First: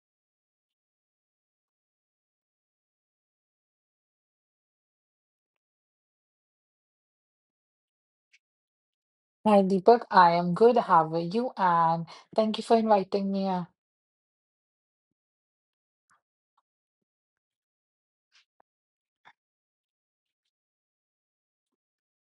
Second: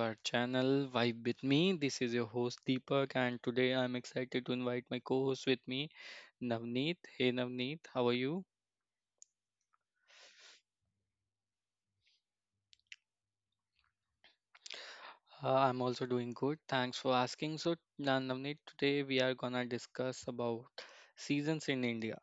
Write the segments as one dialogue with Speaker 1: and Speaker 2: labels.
Speaker 1: our channel Vibe with me. This is your host Deepak and today I'm excited to invite my co-host with me, Navneet. Hey Navneet, how are you?
Speaker 2: Hi, Deepak. I am good. How are you? And thank you for inviting me.
Speaker 1: I'm also doing good. Thanks for asking. So Navneet, today we are gonna discuss about seasons in India.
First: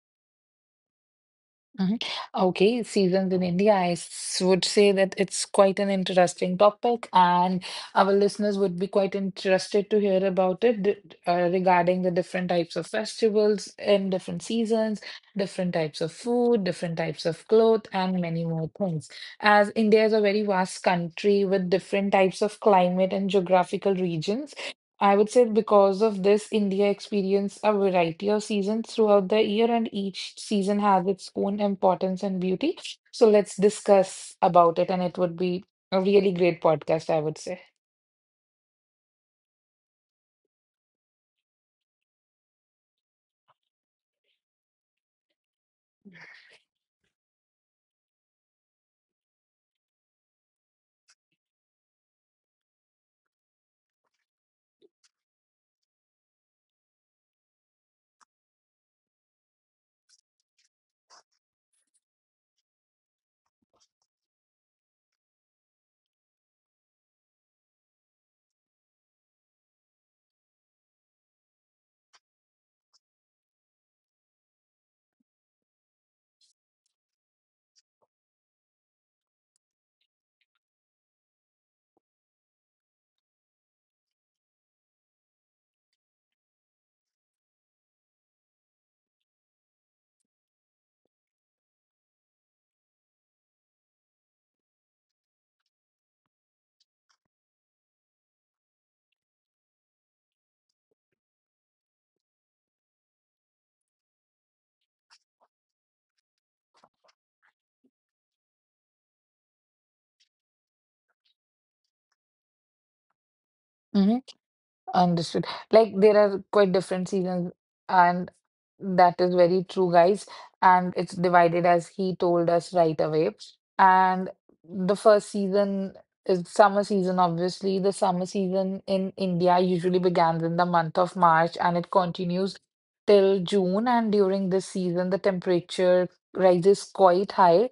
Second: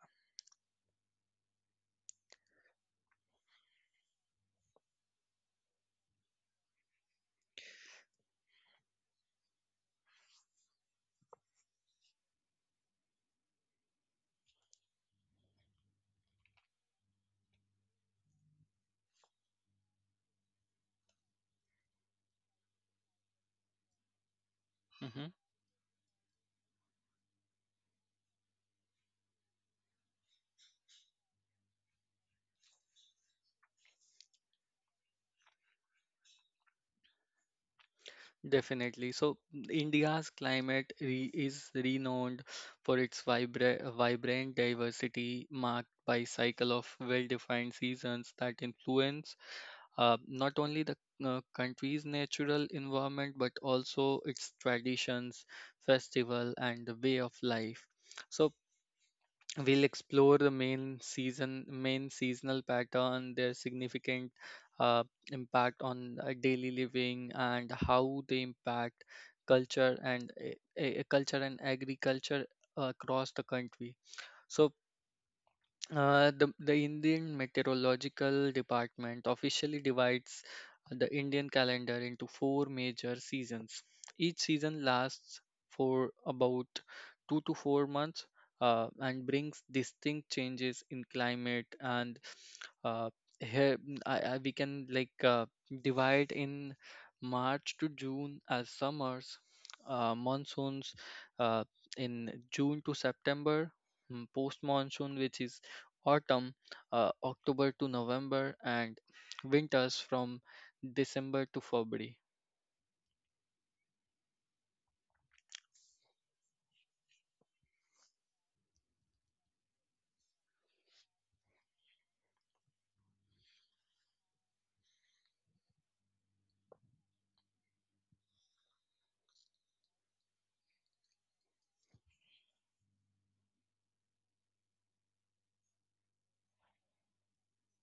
Speaker 2: mhm. Okay, seasons in India. Would say that it's quite an interesting topic, and our listeners would be quite interested to hear about it regarding the different types of festivals in different seasons, different types of food, different types of clothes, and many more things. As India is a very vast country with different types of climate and geographical regions. I
Speaker 1: Mhm.
Speaker 2: would say because of this, India experienced a variety of seasons throughout the year, and each season has its own importance and beauty. So let's discuss about it, and it would be a really great podcast, I would say.
Speaker 1: Definitely. So India's climate is renowned for its vibrant diversity marked by cycle of well-defined seasons that influence not only the country's natural environment but also its traditions, festival, and the way of life. So we'll explore the main seasonal pattern, their significant uh, impact on daily living and how they impact culture and agriculture across the country. So the Indian Meteorological Department officially divides the Indian calendar into four major seasons. Each season lasts for about 2 to 4 months, and brings distinct changes in climate. And uh, here we can divide in March to June as summers, monsoons uh, in June to September, post monsoon which is autumn, October to November, and winters from December to February.
Speaker 2: Understood. Like there are quite different seasons, and that is very true, guys. And it's divided as he told us right away. And the first season is summer season, obviously. The summer season in India usually begins in the month of March and it continues till June. And during this season, the temperature rises quite high,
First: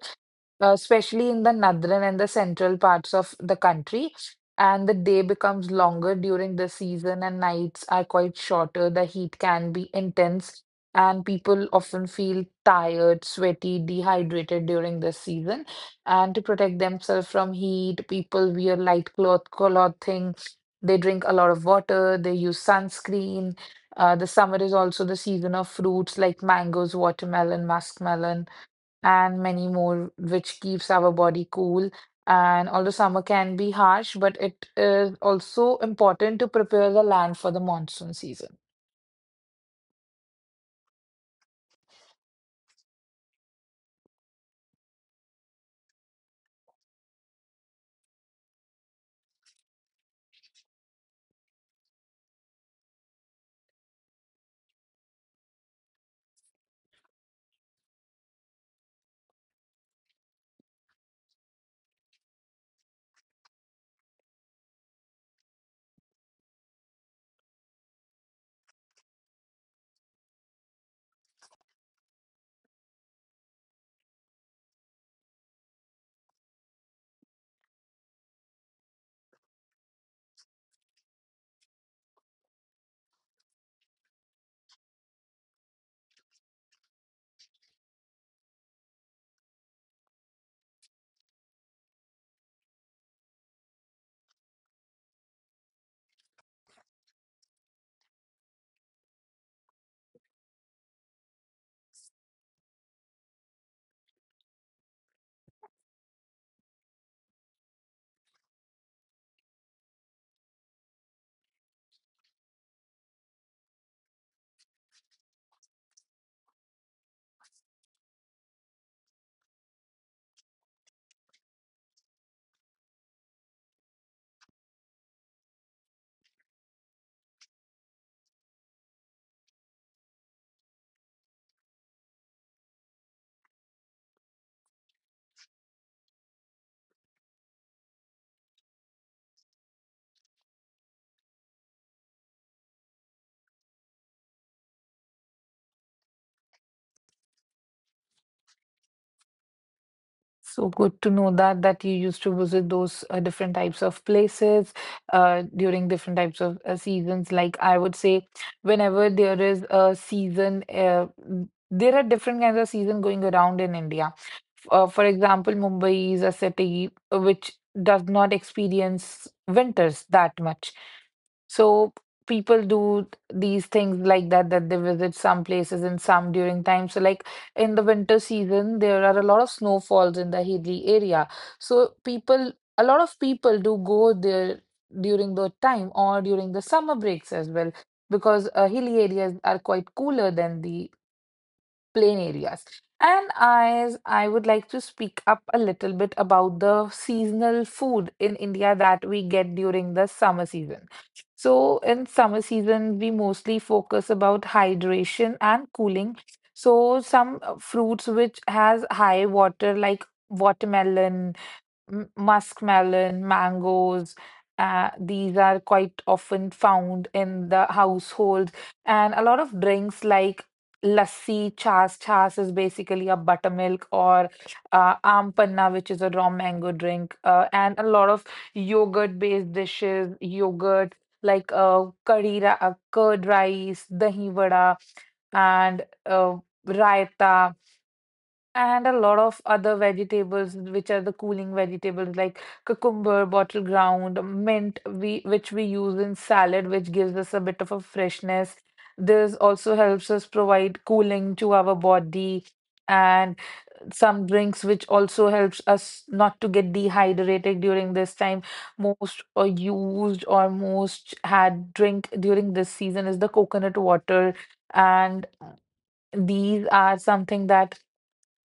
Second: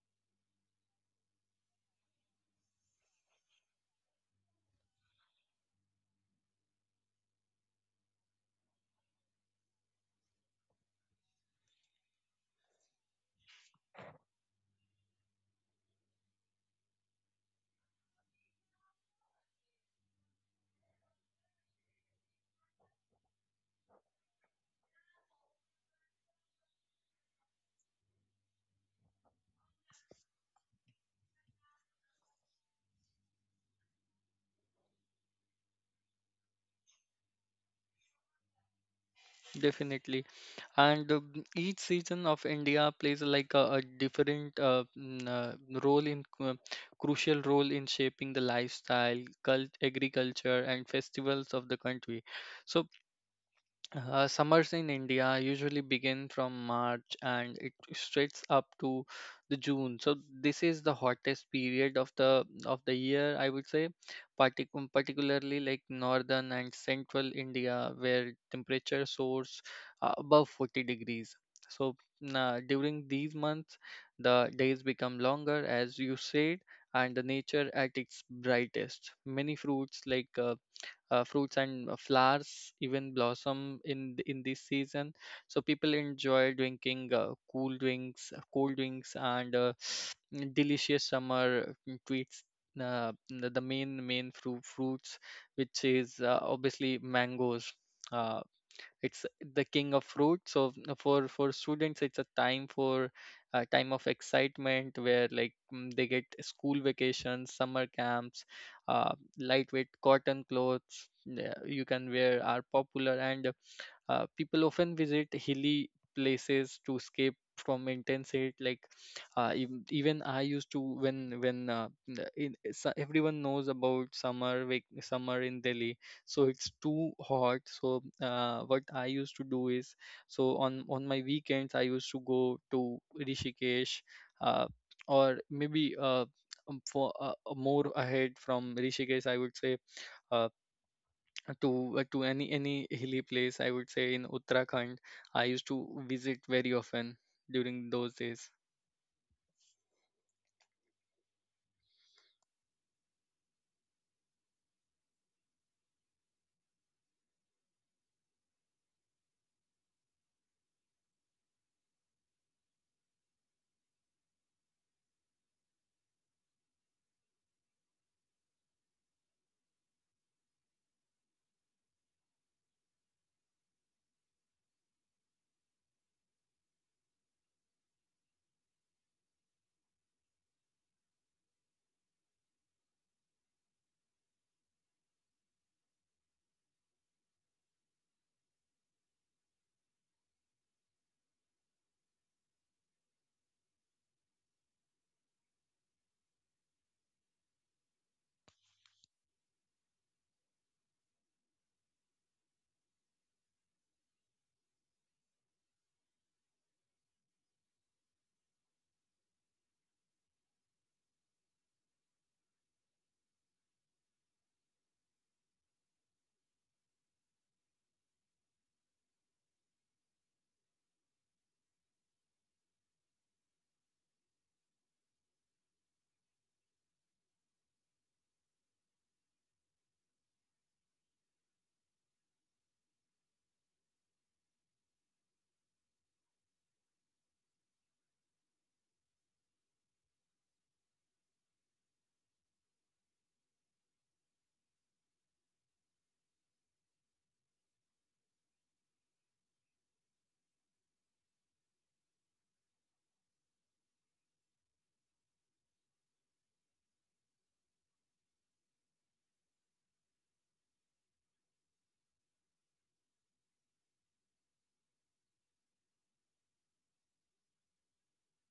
Speaker 2: especially in the northern and the central parts of the country. And the day becomes longer during the season, and nights are quite shorter. The heat can be intense, and people often feel tired, sweaty, dehydrated during this season. And to protect themselves from heat, people wear light cloth clothing. They drink a lot of water. They use sunscreen. The summer is also the season of fruits like mangoes, watermelon, muskmelon and many more, which keeps our body cool. And although summer can be harsh, but it is also important to prepare the land for the monsoon season.
Speaker 1: Definitely, and each season of India plays like a different mm, role in crucial role in shaping the lifestyle, cult, agriculture, and festivals of the country. So Summers in India usually begin from March and it stretches up to the June. So this is the hottest period of the year, I would say. Particularly like northern and central India, where temperature soars above 40 degrees. So during these months, the days become longer, as you said, and the nature at its brightest. Many fruits like fruits and flowers even blossom in in this season. So people enjoy drinking cool drinks cold drinks, and delicious summer treats. The main fruits which is obviously mangoes. Uh, it's the king of fruit. So for students it's a time of excitement, where they get school vacations, summer camps, uh, lightweight cotton clothes, yeah, you can wear, are popular. And people often visit hilly places to escape from intense heat. Like even I used to, so everyone knows about summer in Delhi, so it's too hot. So what I used to do is, so on my weekends I used to go to Rishikesh, uh, or maybe for more ahead from Rishikesh I would say, uh, to any hilly place I would say, in Uttarakhand. I used to visit very often during those days.
Speaker 2: So good to know that you used to visit those different types of places during different types of seasons. Like I would say, whenever there is a season, there are different kinds of season going around in India. For example, Mumbai is a city which does not experience winters that much. So people do these things like that, that they visit some places in some during time. So like in the winter season, there are a lot of snowfalls in the hilly area. So people, a lot of people do go there during the time or during the summer breaks as well, because hilly areas are quite cooler than the plain areas. And I would like to speak up a little bit about the seasonal food in India that we get during the summer season. So in summer season, we mostly focus about hydration and cooling. So some fruits which has high water like watermelon, muskmelon, mangoes. These are quite often found in the households, and a lot of drinks like lassi, chas. Chas is basically a buttermilk, or aam panna, which is a raw mango drink, and a lot of yogurt-based dishes, yogurt like curd rice, dahi vada, and raita. And a lot of other vegetables, which are the cooling vegetables like cucumber, bottle ground, mint, we which we use in salad, which gives us a bit of a freshness. This also helps us provide cooling to our body, and some drinks which also helps us not to get dehydrated during this time. Most used or most had drink during this season is the coconut water, and these are something that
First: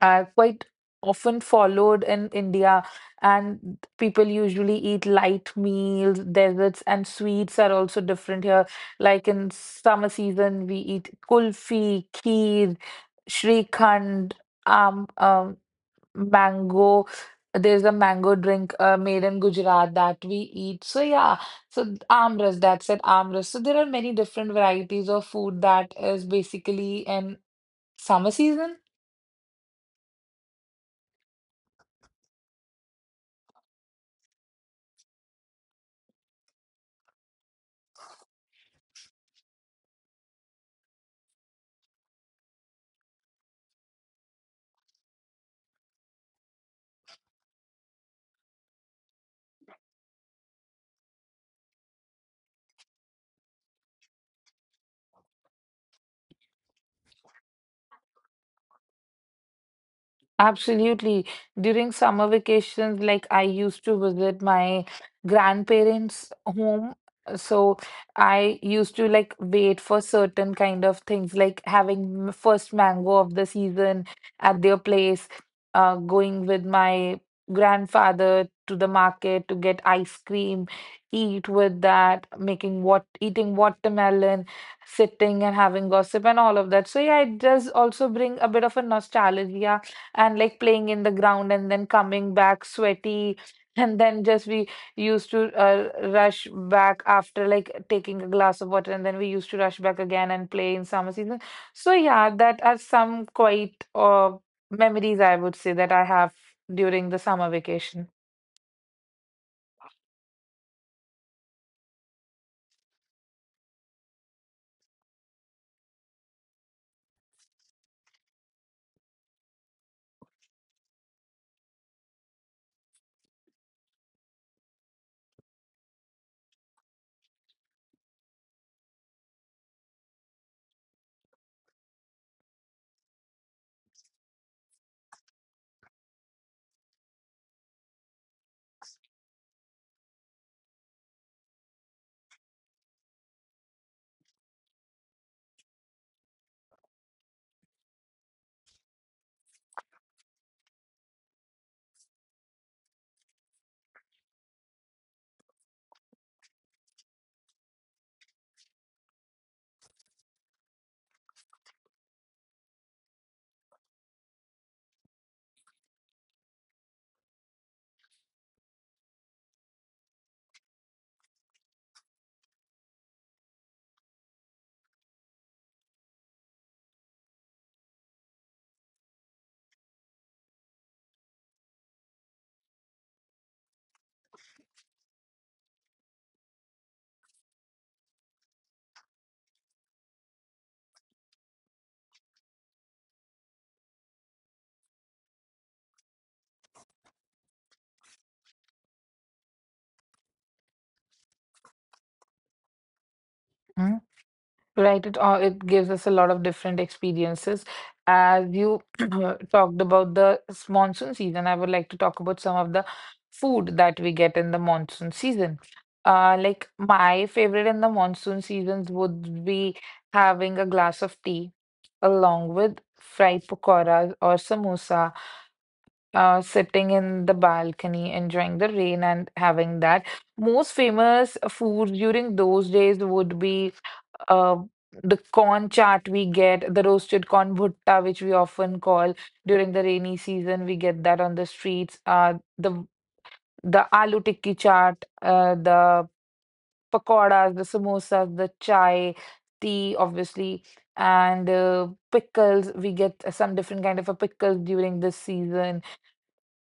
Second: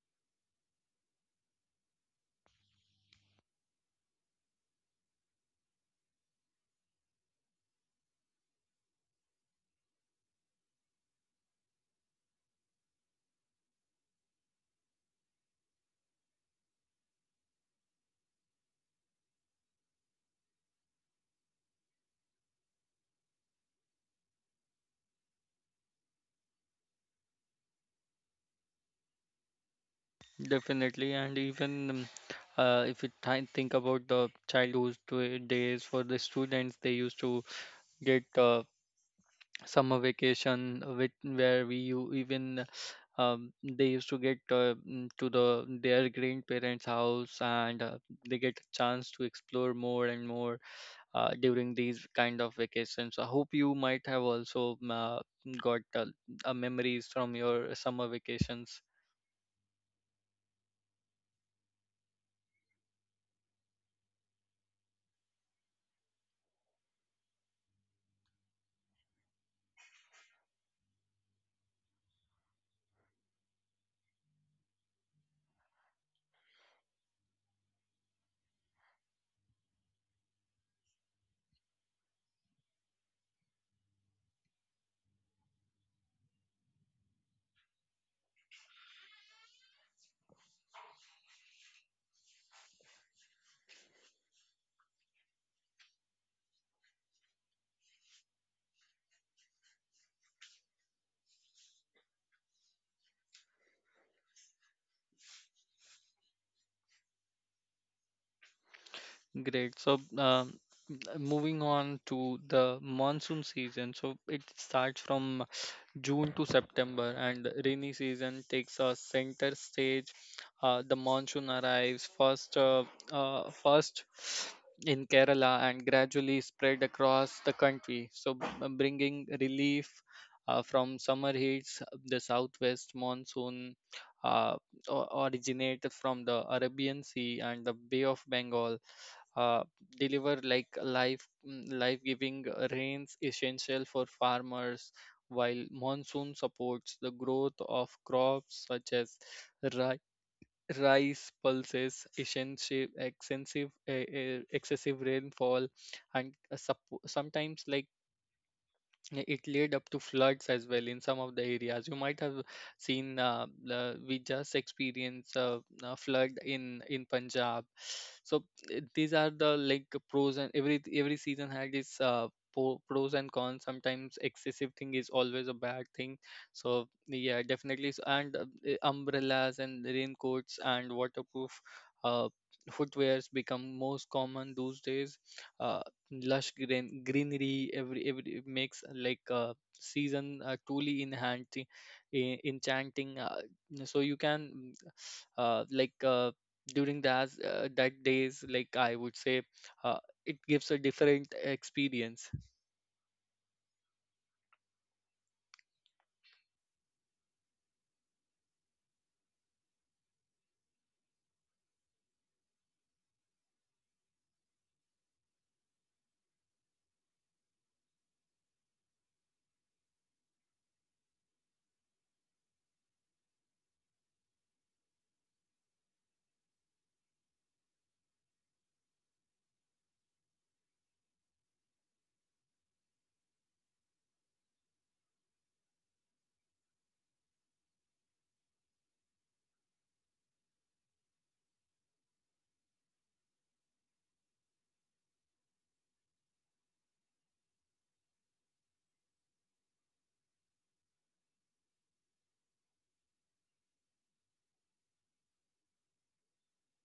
Speaker 2: are quite often followed in India, and people usually eat light meals, desserts, and sweets are also different here. Like in summer season, we eat kulfi, kheer, shrikhand, um, um, mango. There's a mango drink made in Gujarat that we eat. So yeah, amras, that's it, amras. So there are many different varieties of food that is basically in summer season.
Speaker 1: Definitely, and even if you think about the childhood days for the students, they used to get summer vacation, with where we u- even they used to get to the their grandparents' house, and they get a chance to explore more and more during these kind of vacations. I hope you might have also got memories from your summer vacations.
Speaker 2: Absolutely. During summer vacations, like I used to visit my grandparents' home. So I used to like wait for certain kind of things, like having first mango of the season at their place, going with my grandfather to the market to get ice cream, eat with that, making what eating watermelon, sitting and having gossip and all of that. So yeah, it does also bring a bit of a nostalgia and like playing in the ground and then coming back sweaty and then just we used to rush back after like taking a glass of water, and then we used to rush back again and play in summer season. So yeah, that are some quite memories I would say that I have during the summer vacation.
Speaker 1: Great. Moving on to the monsoon season. So it starts from June to September, and rainy season takes a center stage. The monsoon arrives first in Kerala and gradually spread across the country. So, bringing relief from summer heats. The southwest monsoon uh, originated from the Arabian Sea and the Bay of Bengal, uh, deliver like life giving rains essential for farmers. While monsoon supports the growth of crops such as ri- rice, pulses, excessive rainfall and sometimes like, yeah, it led up to floods as well in some of the areas. You might have seen, we just experienced a flood in Punjab. So these are the like pros, and every season has its pros and cons. Sometimes excessive thing is always a bad thing. So yeah, definitely. So, and umbrellas and raincoats and waterproof uh, footwears become most common those days. Uh, lush greenery, every it makes like season truly enchanting. Uh, so you can uh, like uh, during that days, like I would say, uh, it gives a different experience.
Speaker 2: Right, it all it gives us a lot of different experiences. As you talked about the monsoon season, I would like to talk about some of the food that we get in the monsoon season. Like my favorite in the monsoon seasons would be having a glass of tea along with fried pakoras or samosa, sitting in the balcony, enjoying the rain and having that. Most famous food during those days would be uh, the corn chaat we get, the roasted corn bhutta, which we often call during the rainy season. We get that on the streets. The aloo tikki chaat, the pakoras, the samosas, the chai, tea, obviously, and pickles. We get some different kind of a pickles during this season.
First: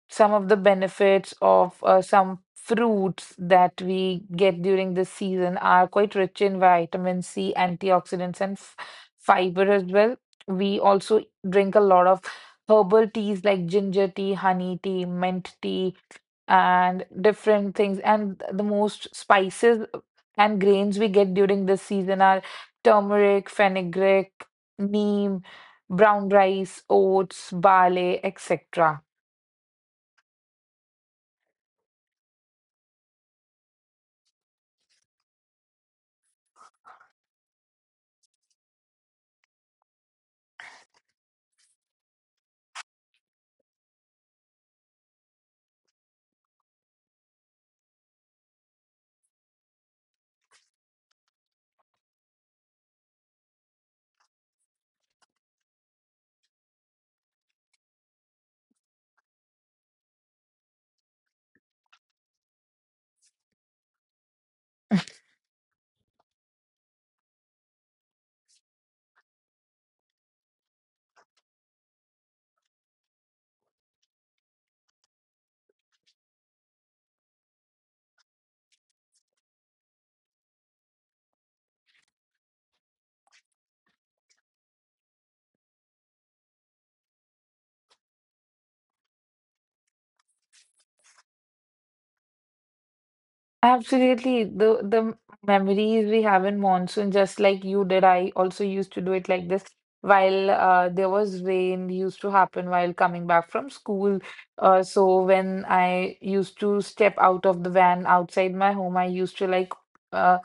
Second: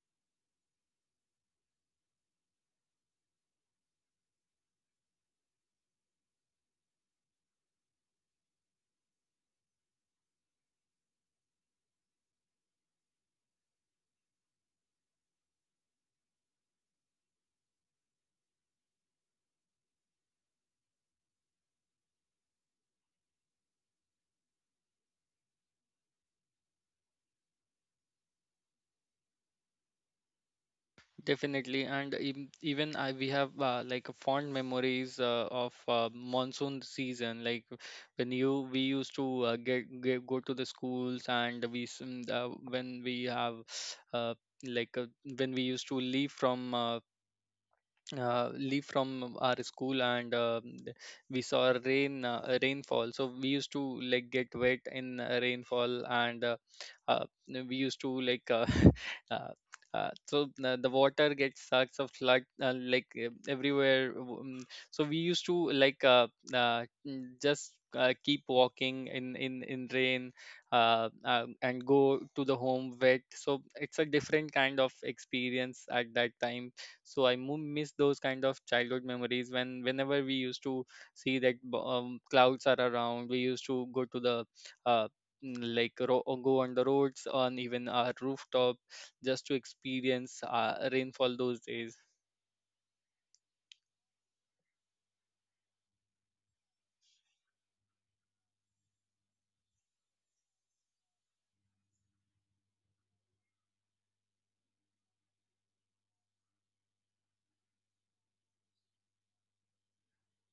Speaker 2: Some of the benefits of some fruits that we get during this season are quite rich in vitamin C, antioxidants, and fiber as well. We also drink a lot of herbal teas like ginger tea, honey tea, mint tea, and different things. And the most spices and grains we get during this season are turmeric, fenugreek, neem, brown rice, oats, barley, etc.
Speaker 1: Definitely, and even I, we have like fond memories of monsoon season. Like when you we used to get go to the schools, and we when we have uh, like uh, when we used to leave from our school, and we saw rainfall, so we used to like get wet in rainfall. And uh, we used to like uh, the water gets sucked of flood So we used to like just keep walking in rain, and go to the home wet. So it's a different kind of experience at that time. So I miss those kind of childhood memories. When whenever we used to see that clouds are around, we used to go to the uh, go on the roads on even our rooftop, just to experience rainfall those days.
Speaker 2: Absolutely. The memories we have in monsoon, just like you did, I also used to do it like this. While there was rain, used to happen while coming back from school. So when I used to step out of the van outside my home, I used to like uh,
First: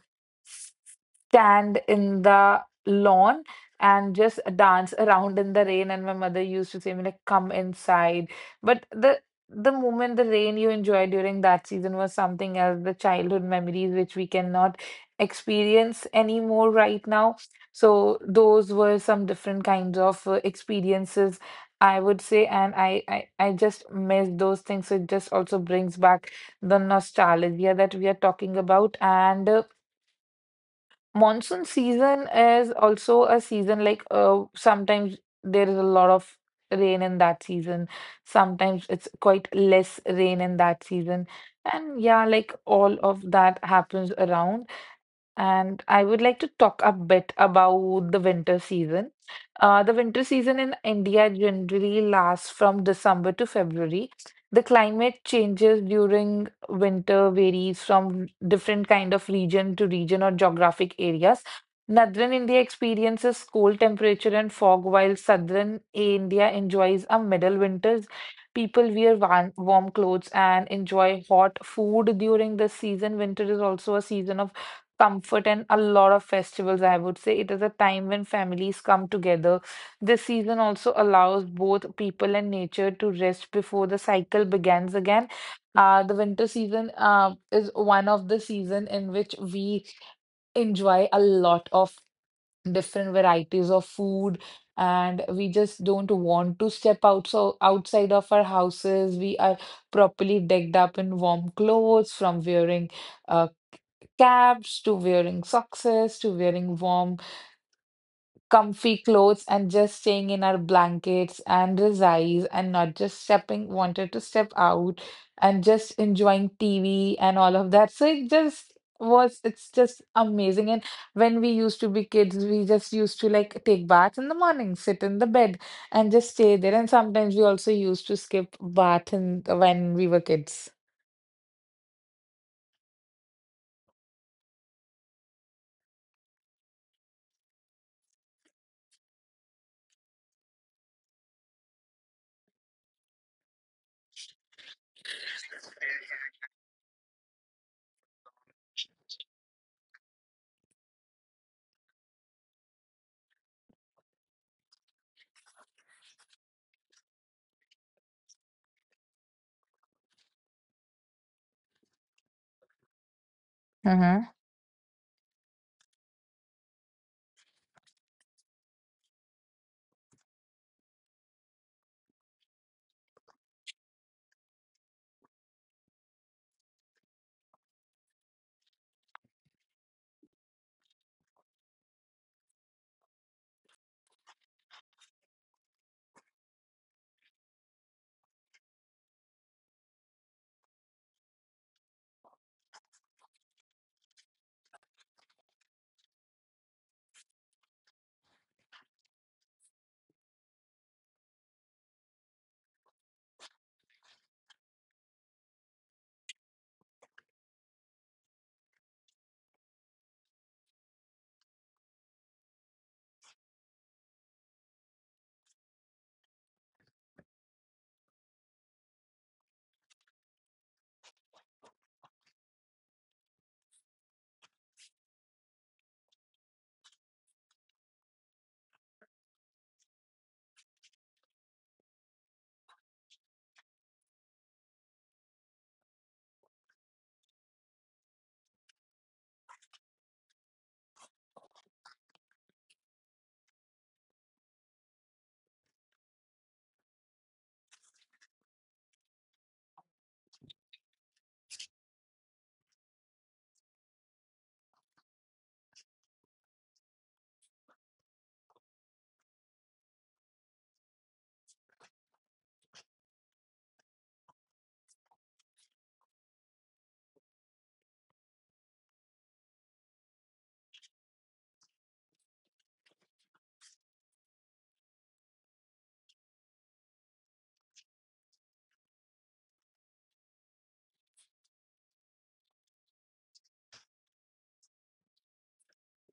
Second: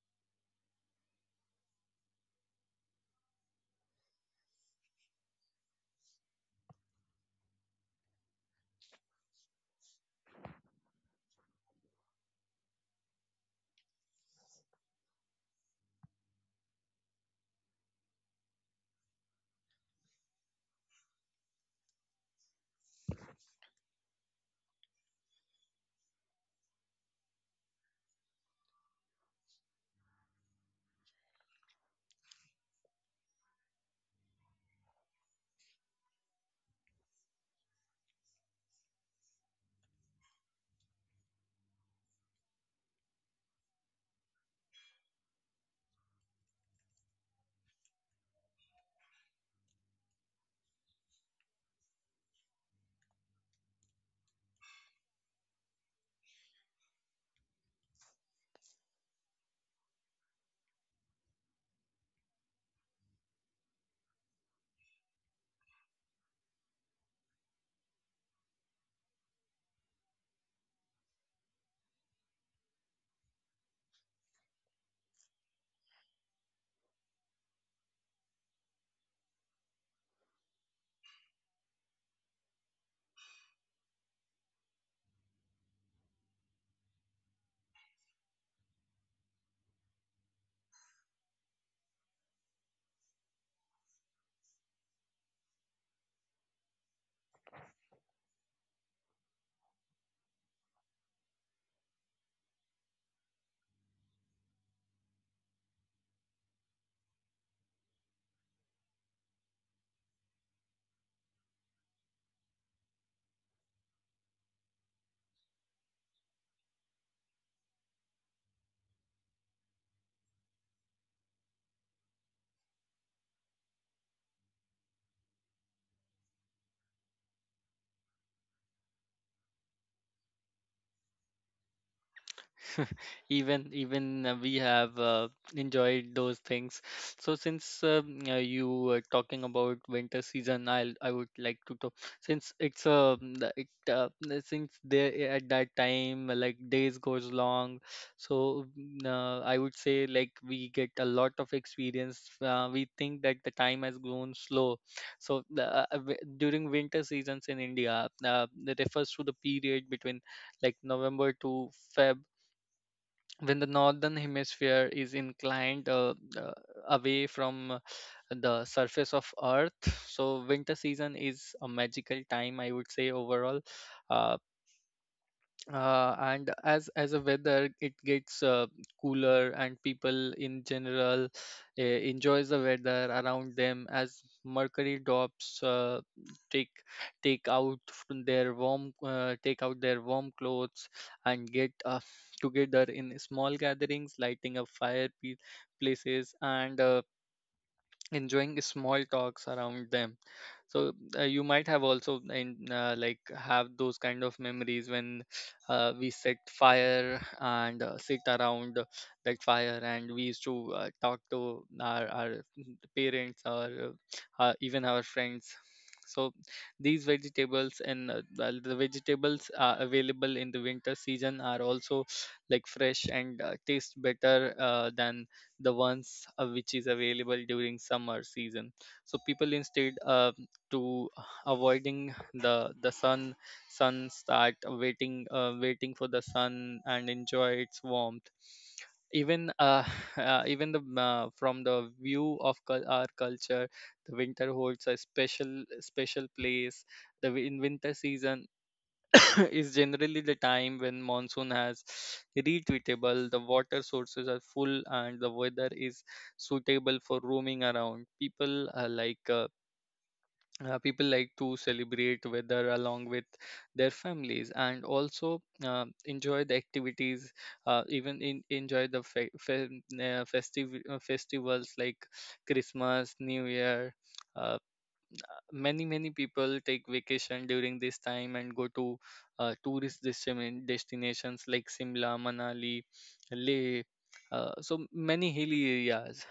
Speaker 2: stand in the lawn and just dance around in the rain, and my mother used to say me like come inside. But the moment the rain you enjoy during that season was something else. The childhood memories which we cannot experience anymore right now. So those were some different kinds of experiences, I would say. And I just miss those things. It just also brings back the nostalgia that we are talking about. And Monsoon season is also a season like sometimes there is a lot of rain in that season. Sometimes it's quite less rain in that season. And yeah, like all of that happens around. And I would like to talk a bit about the winter season. The winter season in India generally lasts from December to February. The climate changes during winter varies from different kind of region to region or geographic areas. Northern India experiences cold temperature and fog, while southern India enjoys a middle winters. People wear warm clothes and enjoy hot food during this season. Winter is also a season of comfort and a lot of festivals, I would say. It is a time when families come together. This season also allows both people and nature to rest before the cycle begins again. The winter season is one of the season in which we enjoy a lot of different varieties of food, and we just don't want to step out. So outside of our houses we are properly decked up in warm clothes, from wearing uh, caps to wearing socks to wearing warm, comfy clothes and just staying in our blankets and resize and not just stepping, wanted to step out and just enjoying TV and all of that. So it just was, it's just amazing. And when we used to be kids, we just used to like take baths in the morning, sit in the bed and just stay there. And sometimes we also used to skip bath in, when we were kids.
Speaker 1: Even we have enjoyed those things. So since you were talking about winter season, I would like to talk, since it's the- it, the- since there at that time like days goes long. So I would say like we get a lot of experience. We think that the time has grown slow. So during winter seasons in India, it refers to the period between like November to Feb, when the northern hemisphere is inclined away from the surface of earth. So winter season is a magical time, I would say. Overall, uh, and as a weather, it gets cooler, and people in general enjoys the weather around them. As mercury drops, take take out their warm clothes, and get together in small gatherings, lighting up fire places, and enjoying small talks around them. So you might have also in like have those kind of memories when we set fire, and sit around that fire, and we used to talk to our parents or even our friends. So these vegetables, and well, the vegetables are available in the winter season, are also like fresh, and taste better than the ones which is available during summer season. So people instead to avoiding the sun, start waiting for the sun and enjoy its warmth. Even, even the, from the view of our culture, the winter holds a special place. In winter season, is generally the time when monsoon has retreatable, the water sources are full, and the weather is suitable for roaming around. People people like to celebrate weather along with their families, and also enjoy the activities, enjoy the fe- fe- festive festivals like Christmas, New Year. uh, Many, many people take vacation during this time and go to tourist destinations like Simla, Manali, Leh. So many hilly areas.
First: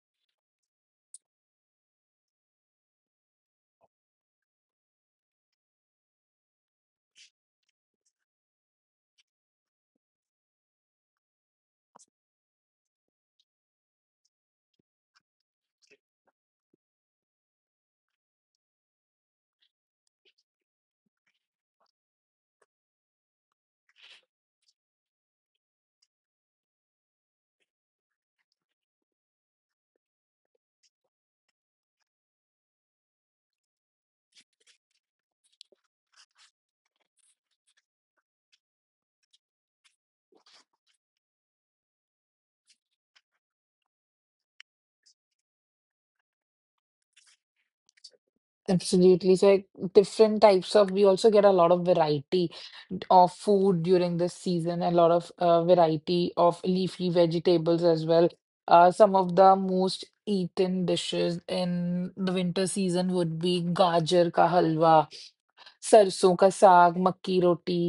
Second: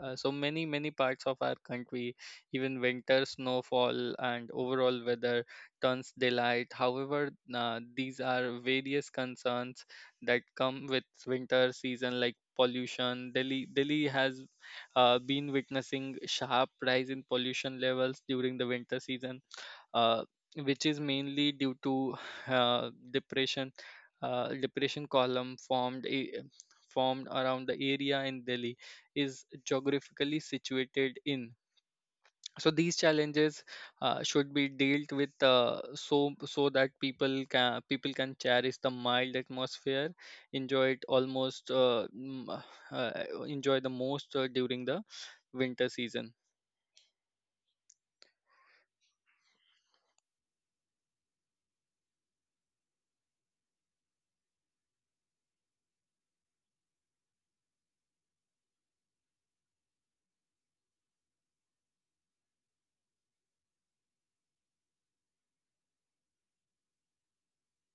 Speaker 1: So many, many parts of our country, even winter snowfall and overall weather turns daylight. However, these are various concerns that come with winter season, like pollution. Delhi has been witnessing sharp rise in pollution levels during the winter season, uh, which is mainly due to depression. Depression column formed around the area in Delhi is geographically situated in. So these challenges should be dealt with, so so that people can cherish the mild atmosphere, enjoy it almost, enjoy the most during the winter season.
Speaker 2: Absolutely. So like, different types of, we also get a lot of variety of food during this season, a lot of variety of leafy vegetables as well. Some of the most eaten dishes in the winter season would be gajar ka halwa, सरसों का साग मक्की रोटी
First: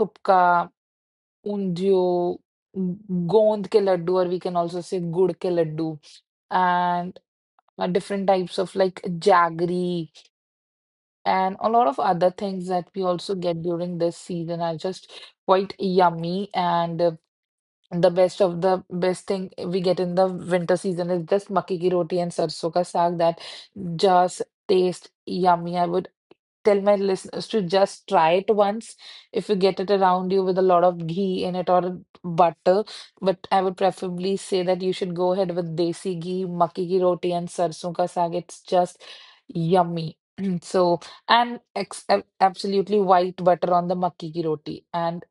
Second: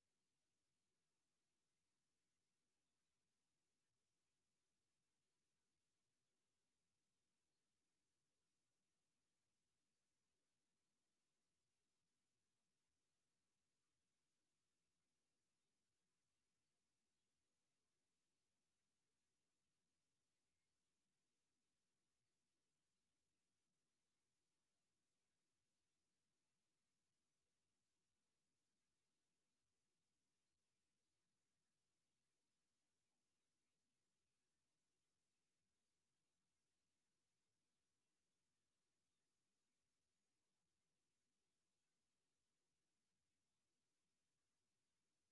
Speaker 2: थुपका ऊंधियो गोंद के Laddu or we can also say गुड़ के Laddu and different types of like jaggery and a lot of other things that we also get during this season are just quite yummy. And The best of the best thing we get in the winter season is just makke ki roti and sarson ka saag. That just taste yummy. I would tell my listeners to just try it once if you get it around you, with a lot of ghee in it or butter. But I would preferably say that you should go ahead with desi ghee, makke ki roti, and sarson ka saag. It's just yummy. So, Absolutely white butter on the makke ki roti. And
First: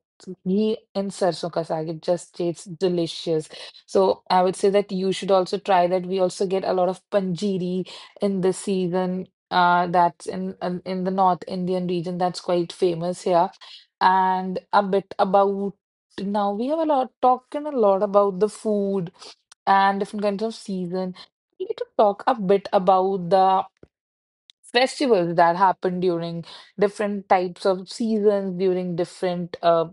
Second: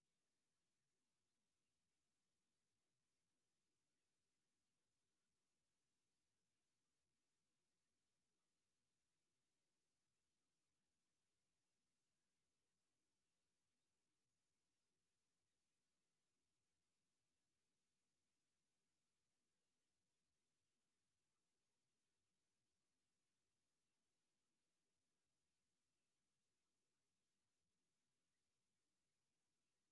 Speaker 2: ghee and sarson ka saag. It just tastes delicious. So I would say that you should also try that. We also get a lot of panjiri in this season. That's in the North Indian region. That's quite famous here. And a bit about now we have a lot talking a lot about the food and different kinds of season. We need to talk a bit about the festivals that happen during different types of seasons, during different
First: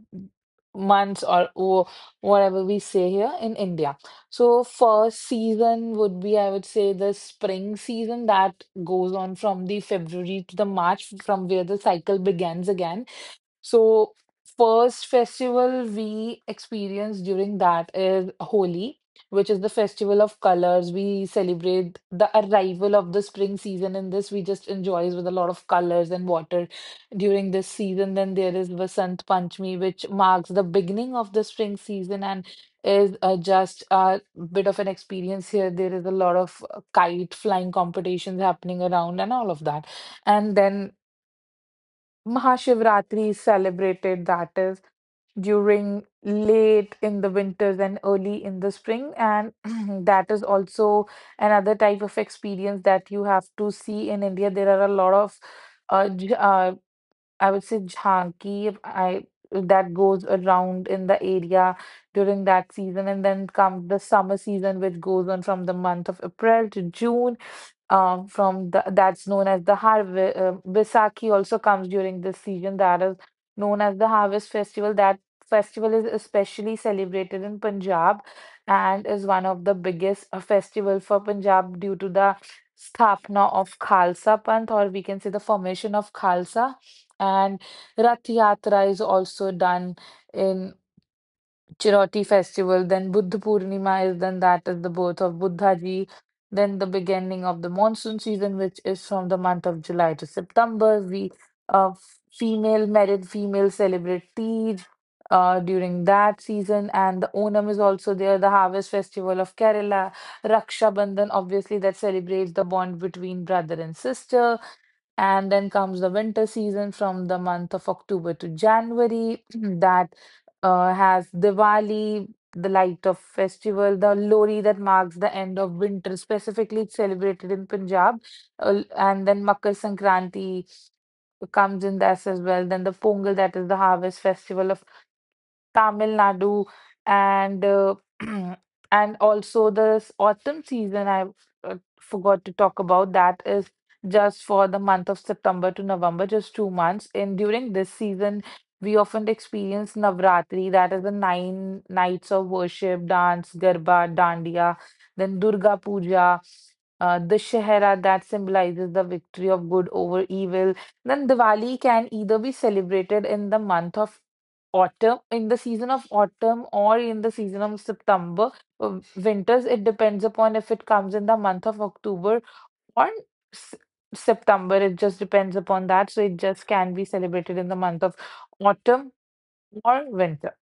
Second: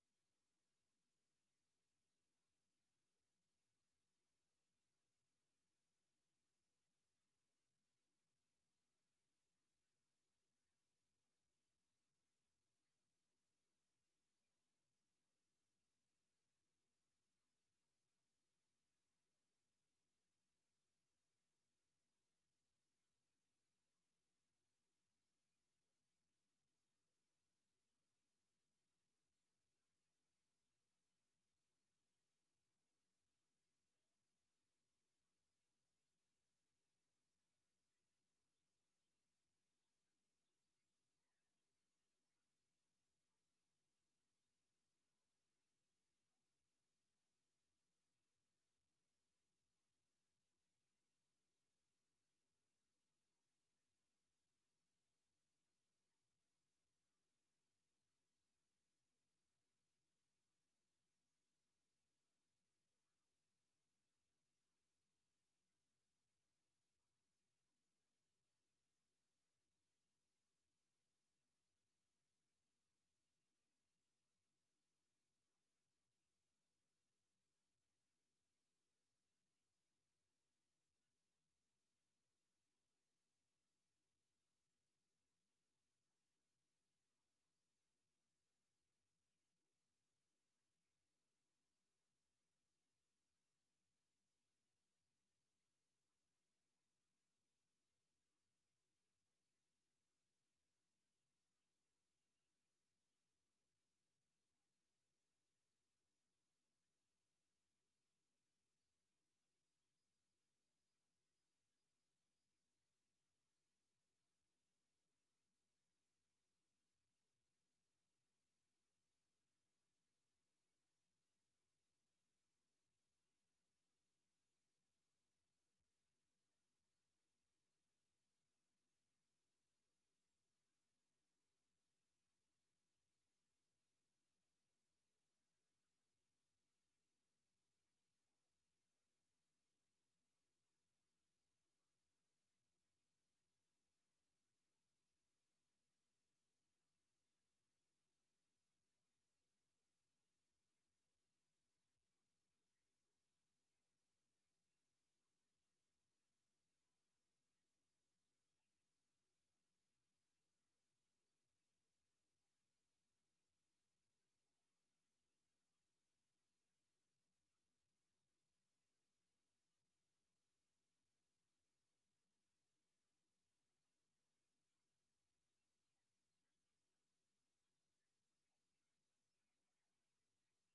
Speaker 2: months or whatever we say here in India. So first season would be, I would say, the spring season that goes on from the February to the March, from where the cycle begins again. So, first festival we experience during that is Holi, which is the festival of colors. We celebrate the arrival of the spring season, and this we just enjoys with a lot of colors and water during this season. Then there is Vasant Panchami, which marks the beginning of the spring season and is just a bit of an experience here. There is a lot of kite flying competitions happening around and all of that. And then Mahashivratri is celebrated, that is, during late in the winters and early in the spring. And that is also another type of experience that you have to see in India. There are a lot of, uh, j- uh, I would say, jhanki, that goes around in the area during that season. And then comes the summer season, which goes on from the month of April to June that's known as the harvest. Vaisakhi also comes during this season, that is known as the harvest festival. That festival is especially celebrated in Punjab and is one of the biggest festival for Punjab due to the Sthapna of Khalsa Panth, or we can say the formation of Khalsa. And Rath Yatra is also done in. Chiroti festival, then Buddha Purnima is then that is the birth of Buddha ji, then the beginning of the monsoon season, which is from the month of July to September. We female celebrate Teej, during that season, and the Onam is also there, the harvest festival of Kerala, Raksha Bandhan, obviously that celebrates the bond between brother and sister and then comes the winter season from the month of October to January that has Diwali, the light of festival, the Lori that marks the end of winter. Specifically, it's celebrated in Punjab, and then Makar Sankranti comes in this as well. Then the Pongal, that is the harvest festival of Tamil Nadu, and and also this autumn season. I forgot to talk about that is just for the month of September to November, just 2 months. And during this season, we often experience Navratri, that is the nine nights of worship, dance, garba, dandiya, then Durga Puja. Dussehra that symbolizes the victory of good over evil, then Diwali can either be celebrated in the month of autumn, in the season of autumn, or in the season of September, winters. It depends upon if it comes in the month of October or S- September. It just depends upon that. So it just can be celebrated in the month of autumn or winter.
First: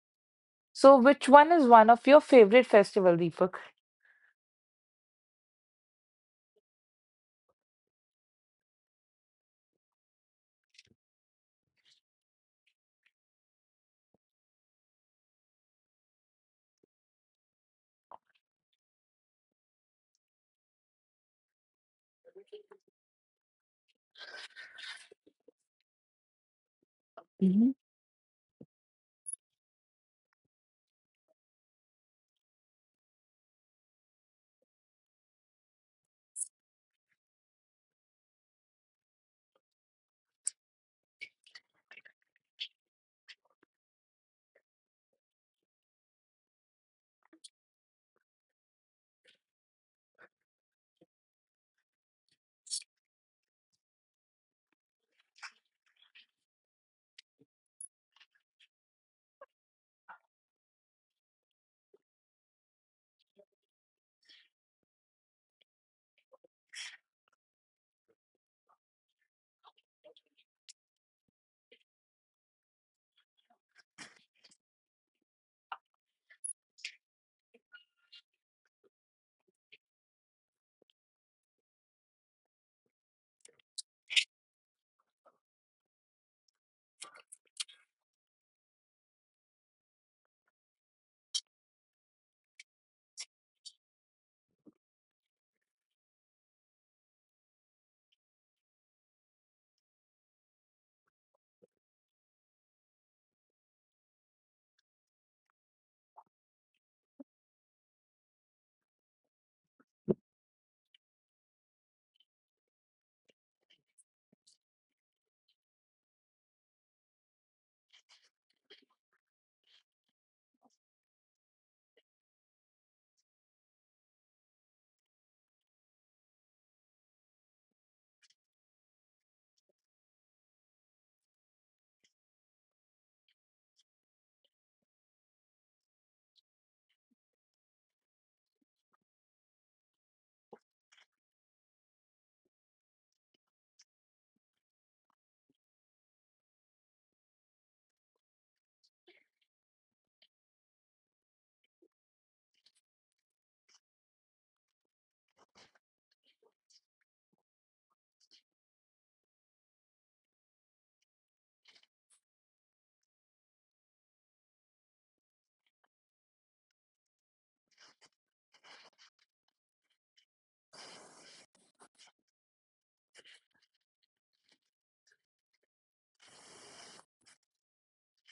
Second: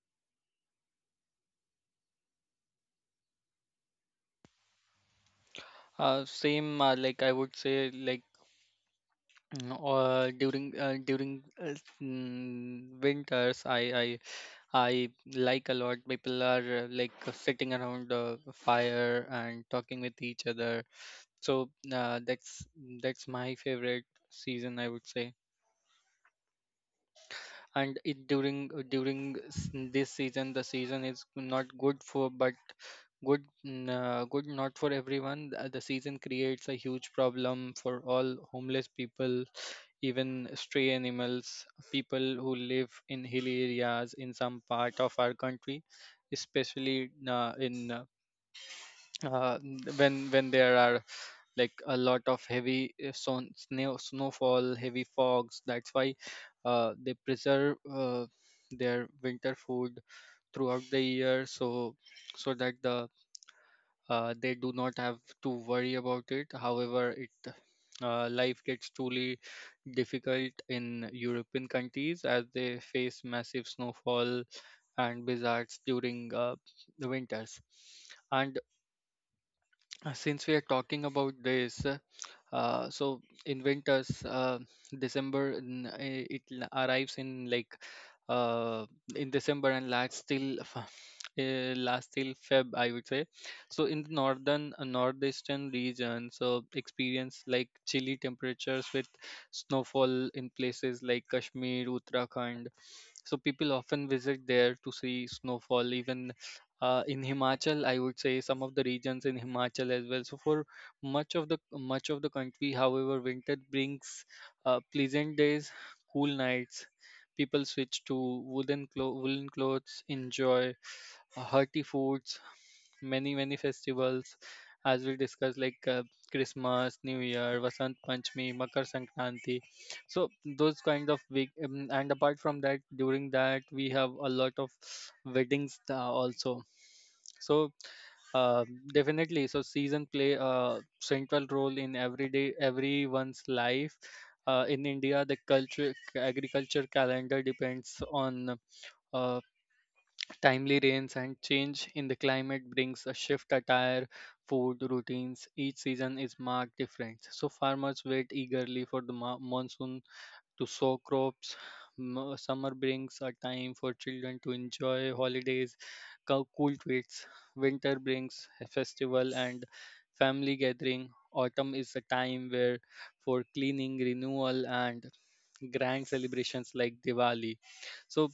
Speaker 2: So which one is one of your favorite festival, Deepak?
Speaker 1: Same, like I would say, mm, uh, during uh, during uh, winters, I like a lot. People are like sitting around the fire and talking with each other. So that's my favorite season, I would say. And it, during this season, the season is not good for, but good not for everyone. The season creates a huge problem for all homeless people, even stray animals, people who live in hilly areas in some part of our country, especially in uh, when there are like a lot of heavy snowfall, heavy fogs. That's why they preserve their winter food throughout the year, so that the, they do not have to worry about it. However, it life gets truly difficult in European countries as they face massive snowfall and blizzards during the winters. And since we are talking about this, so in winters, December, arrives in like uh, in December and lasts till last till Feb, I would say. So in the northern, northeastern region so experience like chilly temperatures with snowfall in places like Kashmir, Uttarakhand. So people often visit there to see snowfall, even in Himachal, I would say some of the regions in Himachal as well. So for much of the country, however, winter brings pleasant days, cool nights. People switch to woolen clothes, enjoy hearty foods, many, many festivals, as we discussed, like Christmas, New Year, Vasant Panchami, Makar Sankranti. So those kind of big, and apart from that, during that we have a lot of weddings also. So uh, definitely. So season play a central role in everyday everyone's life. In India, the culture agriculture calendar depends on uh, timely rains, and change in the climate brings a shift attire, food routines. Each season is marked different. So farmers wait eagerly for the monsoon to sow crops. Summer brings a time for children to enjoy holidays, cool treats. Winter brings a festival and family gathering. Autumn is a time where for cleaning, renewal, and grand celebrations like Diwali. So,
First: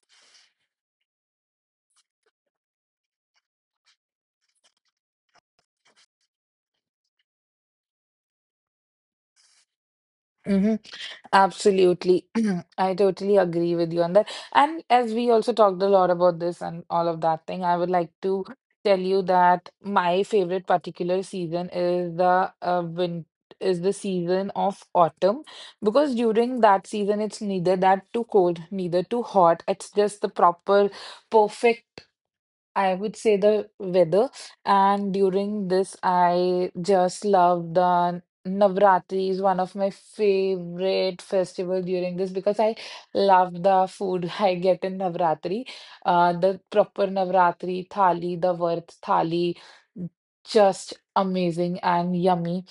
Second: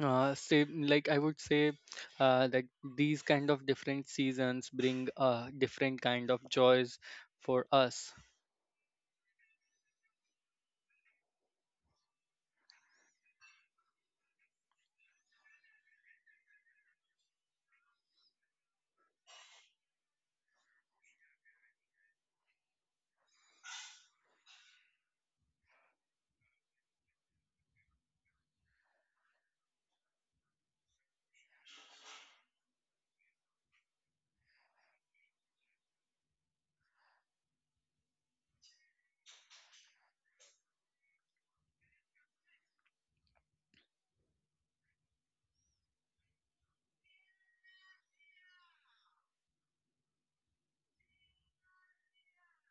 Speaker 1: say like I would say that these kind of different seasons bring different kind of joys for us.
Speaker 2: Mhm. Absolutely. I totally agree with you on that. And as we also talked a lot about this and all of that thing, I would like to tell you that my favorite particular season is the win is the season of autumn because during that season it's neither that too cold, neither too hot. It's just the proper perfect I would say the weather, and during this, I just love the Navratri is one of my favorite festival during this because I love the food I get in Navratri. The proper Navratri thali, the Virth thali, just amazing and yummy.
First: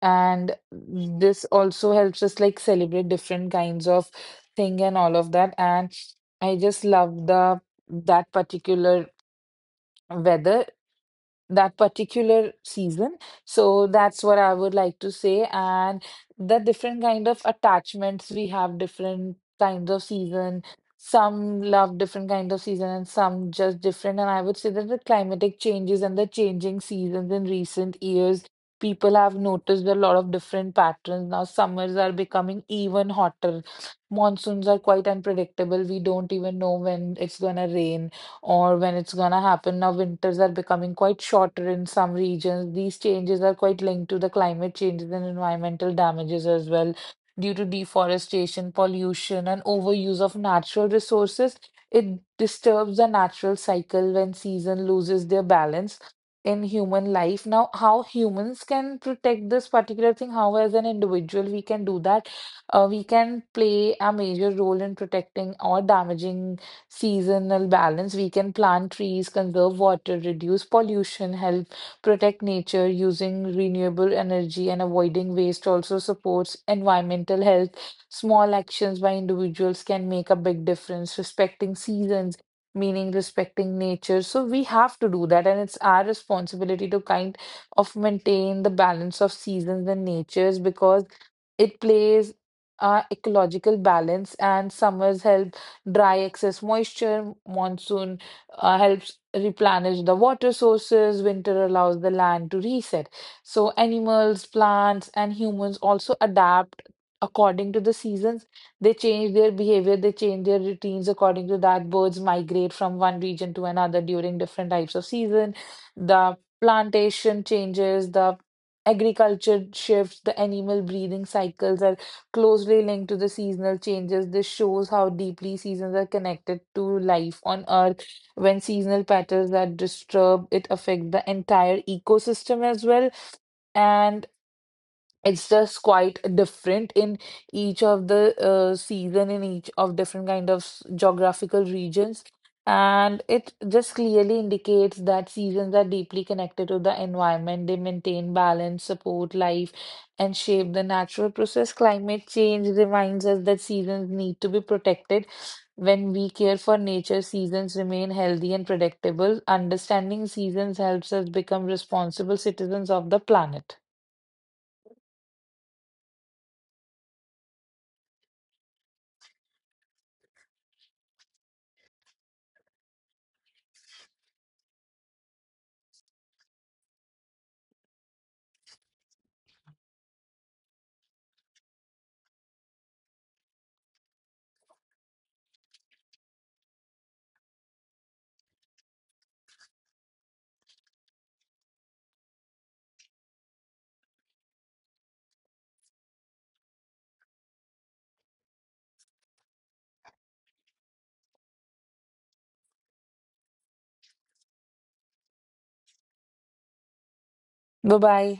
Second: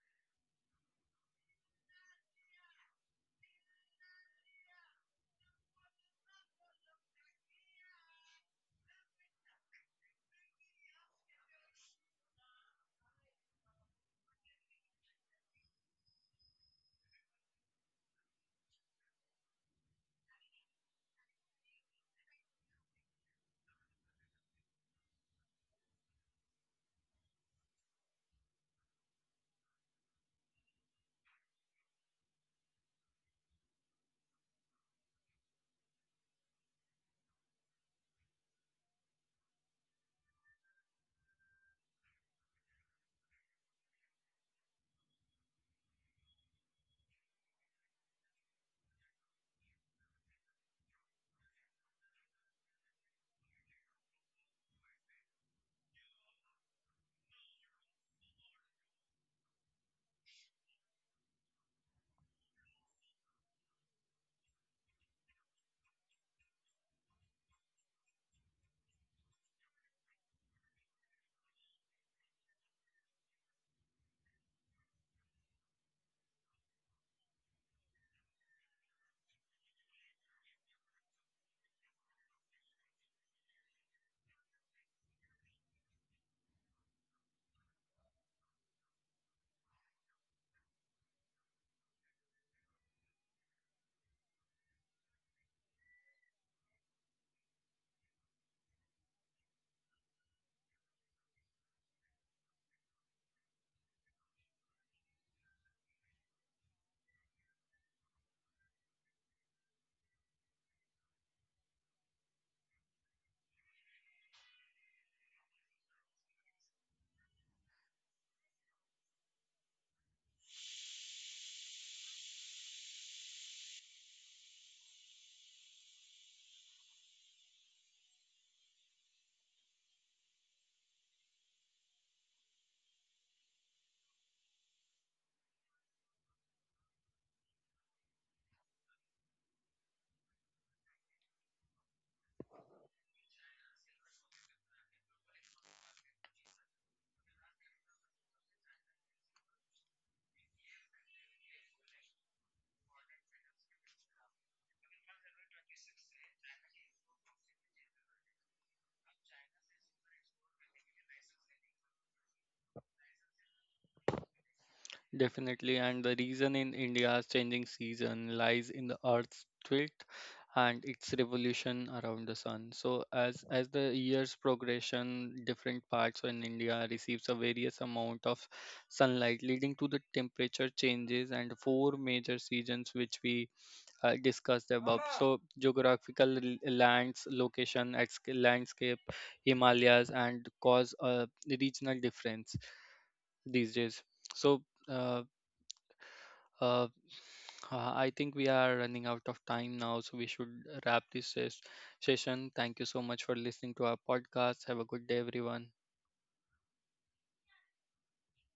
Speaker 2: And this also helps us like celebrate different kinds of thing and all of that. And I just love the that particular weather that particular season, so that's what I would like to say, and the different kind of attachments we have different kinds of season, some love different kind of season and some just different. And I would say that the climatic changes and the changing seasons in recent years, people have noticed a lot of different patterns. Now summers are becoming even hotter, monsoons are quite unpredictable, we don't even know when it's going to rain or when it's gonna happen. Now, winters are becoming quite shorter in some regions. These changes are quite linked to the climate changes and environmental damages as well, due to deforestation, pollution, and overuse of natural resources. It disturbs the natural cycle when season loses their balance in human life. Now, how humans can protect this particular thing, how as an individual we can do that, we can play a major role in protecting or damaging seasonal balance. We can plant trees, conserve water, reduce pollution, help protect nature using renewable energy and avoiding waste also supports environmental health. Small actions by individuals can make a big difference, respecting seasons. Meaning respecting nature. So we have to do that, and it's our responsibility to kind of maintain the balance of seasons and natures because it plays ecological balance, and summers help dry excess moisture. Monsoon helps replenish the water sources. Winter allows the land to reset. So, animals, plants, and humans also adapt according to the seasons. They change their behavior, they change their routines according to that. Birds migrate from one region to another during different types of season. The plantation changes, the agriculture shifts, the animal breeding cycles are closely linked to the seasonal changes. This shows how deeply seasons are connected to life on Earth. When seasonal patterns are disturbed, it affects the entire ecosystem as well. And it's just quite different in each of the season in each of different kind of geographical regions, and it just clearly indicates that seasons are deeply connected to the environment. They maintain balance, support life, and shape the natural process. Climate change reminds us that seasons need to be protected. When we care for nature, seasons remain healthy and predictable. Understanding seasons helps us become responsible citizens of the planet.
Speaker 1: Definitely, and the reason in India's changing season lies in the Earth's tilt and its revolution around the sun. So, as the years progression, different parts in India receives a various amount of sunlight, leading to the temperature changes and four major seasons which we discussed above. So, geographical lands, location, landscape, Himalayas, and cause a regional difference these days. So. Uh, uh, I think we are running out of time now, so we should wrap this session. Thank you so much for listening to our podcast. Have a good day, everyone.
Speaker 2: Bye bye.